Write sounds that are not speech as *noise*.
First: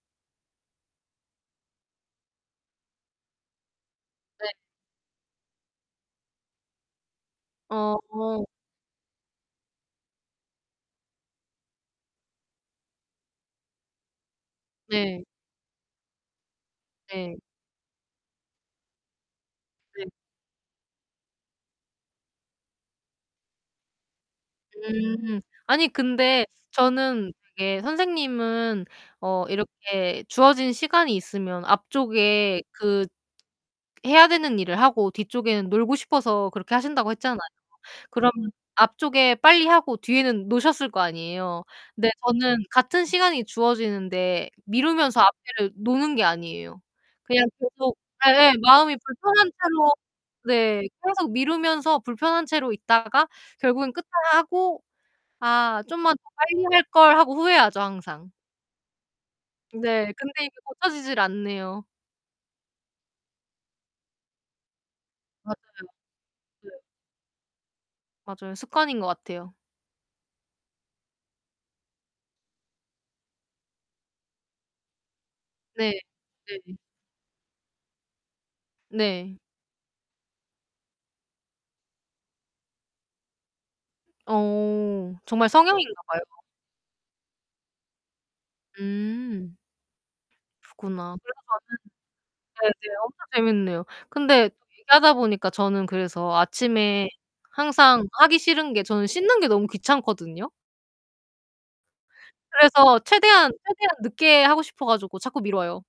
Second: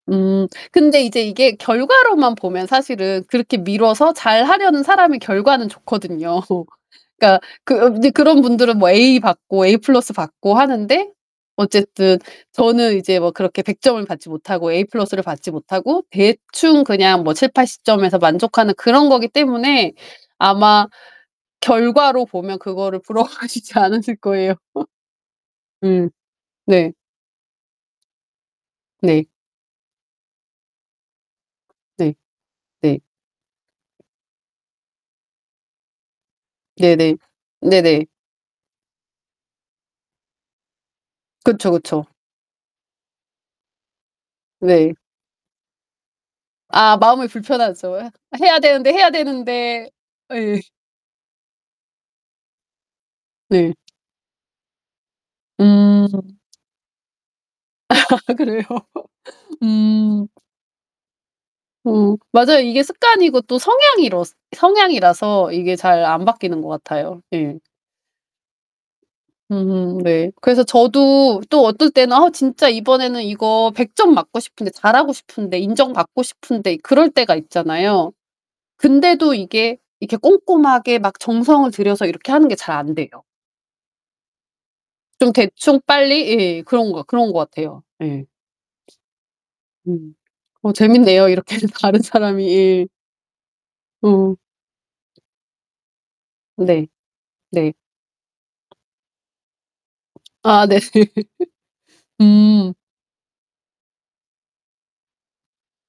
음. 근데 이제 이게 결과로만 보면 사실은 그렇게 미뤄서 잘 네. 하려는 사람이 결과는 좋거든요. *laughs* 그니까 그 으 이제 그런 어. 분들은 뭐 에이 받고 에이 플러스 받고 하는데 어쨌든 저는 이제 뭐 그렇게 100 점을 받지 못하고 에이 플러스 를 네. 받지 못하고 대충 그냥 뭐 네. 70-80 점에서 만족하는 그런 거기 때문에 네. 아마 결과로 보면 그거를 부러워하시지 않으실 거에요. *laughs* 음. 아니 음. 근데 네. 저는 이게 선생님은 네. 어 이렇게 주어진 시간이 있으면 네. 앞쪽에 네. 그 해야 되는 일을 하고 뒤쪽에는 놀고 싶어서 그렇게 하신다고 네네. 했잖아요. 네네. 그럼 앞쪽에 빨리하고 뒤에는 노셨을 거 아니에요. 그쵸. 그쵸. 근데 저는 같은 시간이 주어지는데 네. 미루면서 앞에를 노는 게 아니에요. 아 마음이 그냥 불편하죠. 계속 '아 예예 해야 되는데, 마음이 해야 불편한 되는데.' 채로 예. 네. 계속 미루면서 불편한 채로 있다가 네. 결국은 끝나고 '아 음. 좀만 더 빨리 할 걸.'하고 후회하죠 항상. *laughs* 그래요? 네. 음. 근데 이게 고쳐지질 않네요. 어 맞아요. 이게 습관이고 또 성향이러 성향이라서 맞아요. 이게 잘 안 바뀌는 것 네. 같아요. 예. 맞아요. 습관인 거 같아요. 음 네. 그래서 저도 또 어떨 땐 아 진짜 이번에는 이거 100 점 맞고 싶은데 잘하고 싶은데 네. 인정받고 네네. 싶은데 그럴 때가 있잖아요. 근데도 네. 이게 이렇게 꼼꼼하게 막 정성을 들여서 이렇게 하는 게 잘 안 돼요. 어. 좀 정말 대충 성향인가 봐요. 빨리 예 그런 거 그런 거 같아요. 예. 음. 음. 어 그렇구나. 재밌네요. 그래 이렇게 다른 사람이 가지고 예. 네네. 엄청 재밌네요. 어. 근데 얘기하다 보니까 저는 그래서 네. 아침에 네. 항상 하기 싫은 게 저는 씻는 게 너무 귀찮거든요. 아, 네. *laughs* 음. 그래서 최대한 최대한 늦게 하고 싶어 가지고 자꾸 미뤄요.